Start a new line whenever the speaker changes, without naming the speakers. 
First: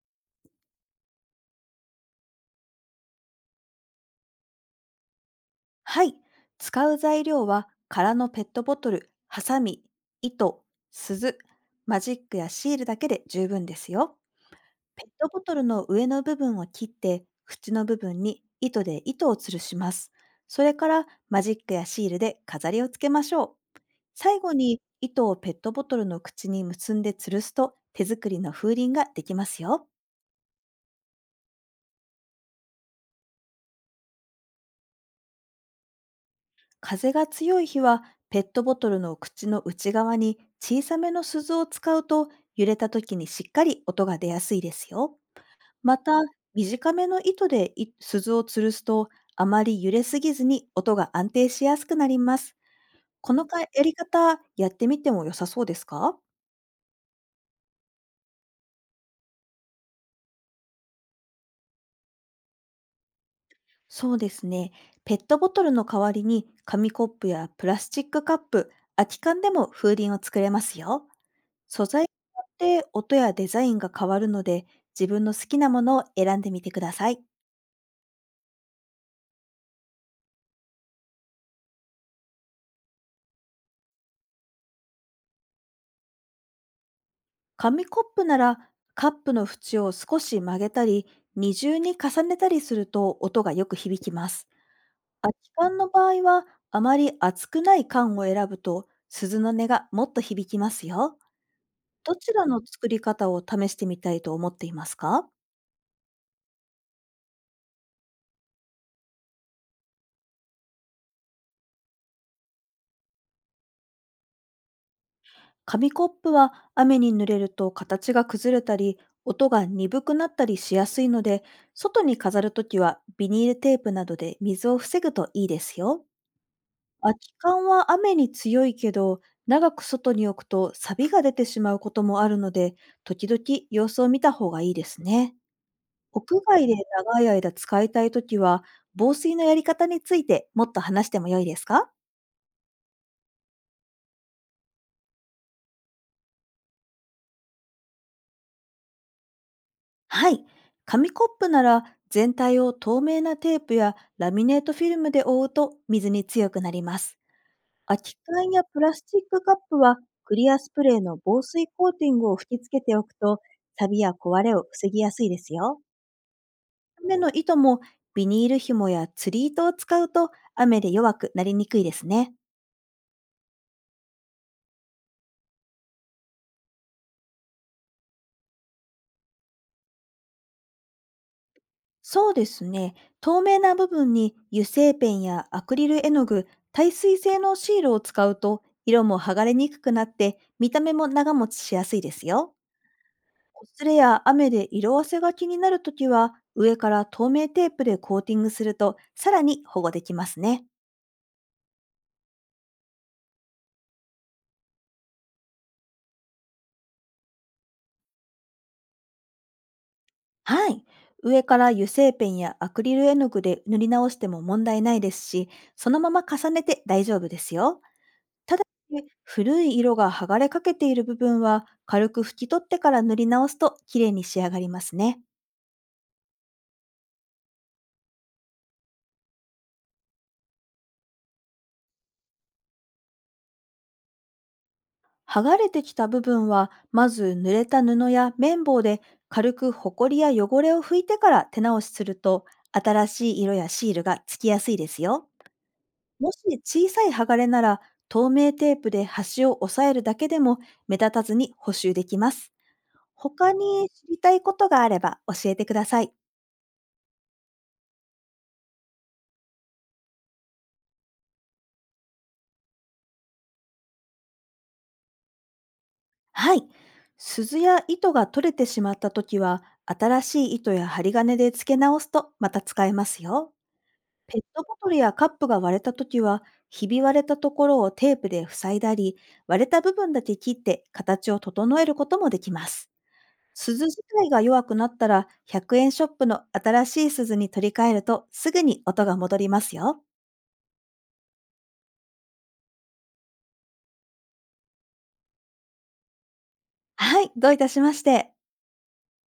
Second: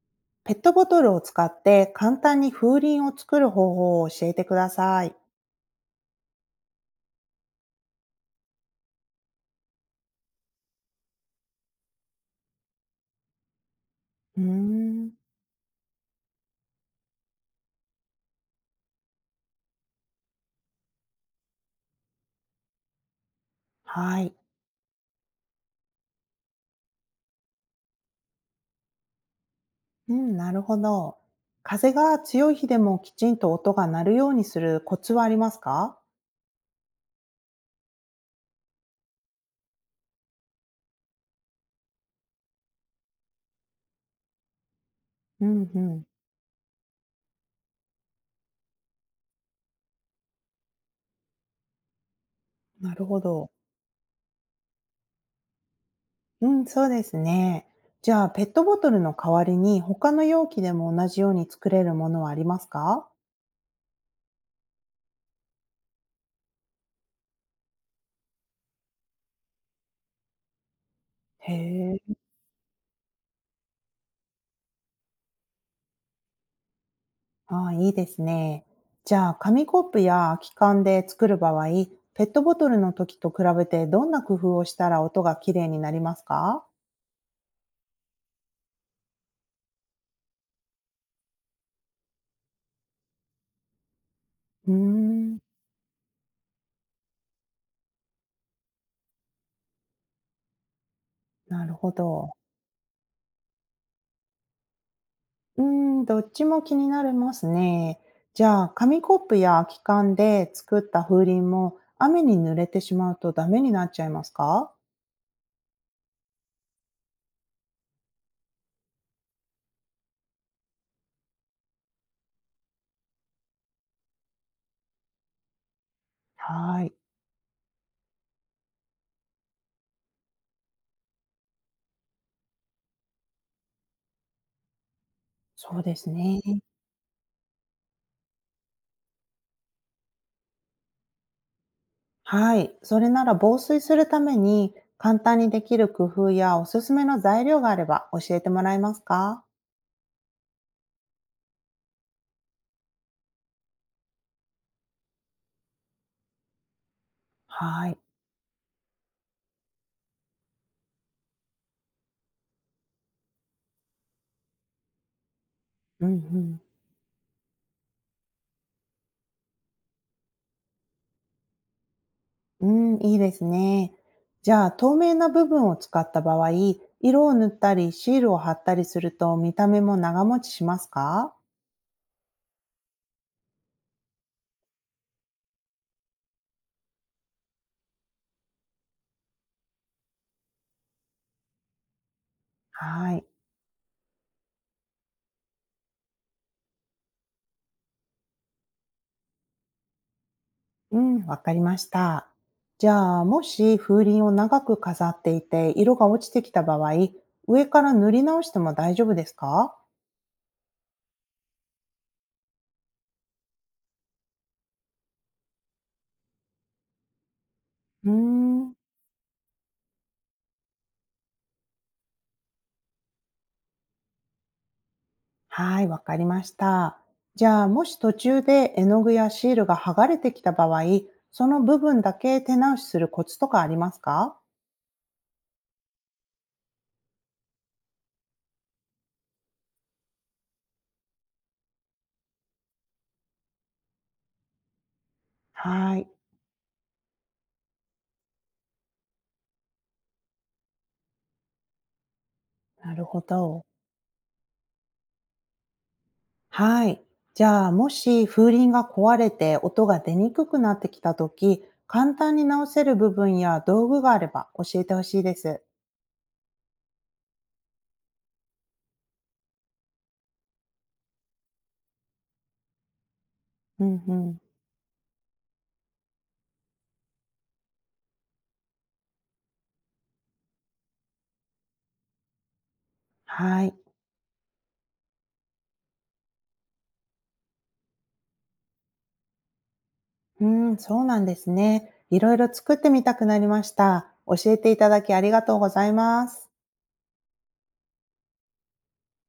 ペットボトルを使って簡単に風鈴を作る方法を教えてください。
はい。使う材料は空のペットボトル、ハサミ、糸、鈴、マジックやシールだけで十分ですよ。
うー
ペッ
ん、
トボトルの上の部分を切って、口の部分に糸で糸を吊るします。それからマジックやシールで飾りをつけましょう。
はい。
最後に糸をペットボトルの口に結んで吊るすと、手作りの風鈴ができますよ。
うん、なるほど。風が強い日でもきちんと音が鳴るようにするコツはありますか？
風が強い日は、ペットボトルの口の内側に小さめの鈴を使うと、揺れた時にしっかり音が出やすいですよ。
うんう
ま
ん。
た、短めの糸でい鈴を吊るすと、あまり揺れすぎずに音が安定しやすくなります。
なるほ
この
ど。
かやり方やってみても良さそうですか？
うん、そうですね。じゃあ、ペットボトルの代わりに他の容器でも同じように作れるものはありますか？
そうですね。ペットボトルの代わりに紙コップやプラスチックカップ、空き缶でも風鈴を作れますよ。
へ
素材に
え。
よって音やデザインが変わるので、自分の好きなものを選んでみてください。
ああ、いいですね。じゃあ、紙コップや空き缶で作る場合、ペットボトルの時と比べてどんな工夫をしたら音がきれいになりますか？
紙コップなら、カップの縁を少し曲げたり、二重に重ねたりすると音がよく響きます。
うー
空き
ん、
缶の場合は、あまり厚くない缶を選ぶと、鈴の音がもっと響きますよ。
なるほ
ど
ど。
ちらの作り方を試してみたいと思っていますか？
うーどっちも気になりますね。じゃあ、紙コップや空き缶で作った風鈴も雨に濡れてしまうとダメになっちゃいますか？
紙コップは雨に濡れると形が崩れたり、音が鈍くなったりしやすいので、外に飾るときはビニールテープなどで水を防ぐといいですよ。
はい、
空き缶は雨に強いけど、長く外に置くと錆が出てしまうこともあるので、時々様子を見た方がいいですね。
そうです
屋
ね。
外で長い間使いたいときは、防水のやり方についてもっと話しても良いですか？
はい。それなら防水するために簡単にできる工夫やおすすめの材料があれば教えてもらえますか？
はい。紙コップなら、全体を透明なテープやラミネートフィルムで覆うと水に強くなります。
はい。
空き缶やプラスチックカップは、クリアスプレーの防水コーティングを吹き付けておくと、錆や壊れを防ぎやすいですよ。
うんうん。
雨の糸も、ビニール紐や釣り糸を使うと雨で弱くなりにくいですね。
うん、いいですね。じゃあ、透明な部分を使った場合、色を塗ったりシールを貼ったりすると見た目も長持ちしますか？
そうですね。透明な部分に油性ペンやアクリル絵の具、耐水性のシールを使うと、色も剥がれにくくなって見た目も長持ちしやすいですよ。
はい。
こすれや雨で色あせが気になるときは、上から透明テープでコーティングするとさらに保護できますね。
うん、わかりました。じゃあ、もし風鈴を長く飾っていて色が落ちてきた場合、上から塗り直しても大丈夫ですか？
はい。上から油性ペンやアクリル絵の具で塗り直しても問題ないですし、そのまま重ねて大丈夫ですよ。
うー
ただ
ん。
し、古い色が剥がれかけている部分は、軽く拭き取ってから塗り直すときれいに仕上がりますね。
はい、わかりました。じゃあ、もし途中で絵の具やシールが剥がれてきた場合、その部分だけ手直しするコツとかありますか？
剥がれてきた部分は、まず濡れた布や綿棒で軽くほこりや汚れを拭いてから手直しすると、新しい色やシールがつきやすいですよ。
はい、
もし小さい剥がれなら、透明テープで端を押さえるだけでも目立たずに補修できます。
なるほ
他
ど。
に知りたいことがあれば教えてください。
はい。じゃあ、もし風鈴が壊れて音が出にくくなってきたとき、簡単に直せる部分や道具があれば教えてほしいです。
はい。鈴や糸が取れてしまったときは、新しい糸や針金で付け直すとまた使えますよ。
うんう
ペ
ん。
ットボトルやカップが割れたときは、ひび割れたところをテープで塞いだり、割れた部分だけ切って形を整えることもできます。
はい。
鈴自体が弱くなったら、100円ショップの新しい鈴に取り替えるとすぐに音が戻りますよ。
うん、そうなんですね。いろいろ作ってみたくなりました。教えていただきありがとうございます。
はい、どういたしまして。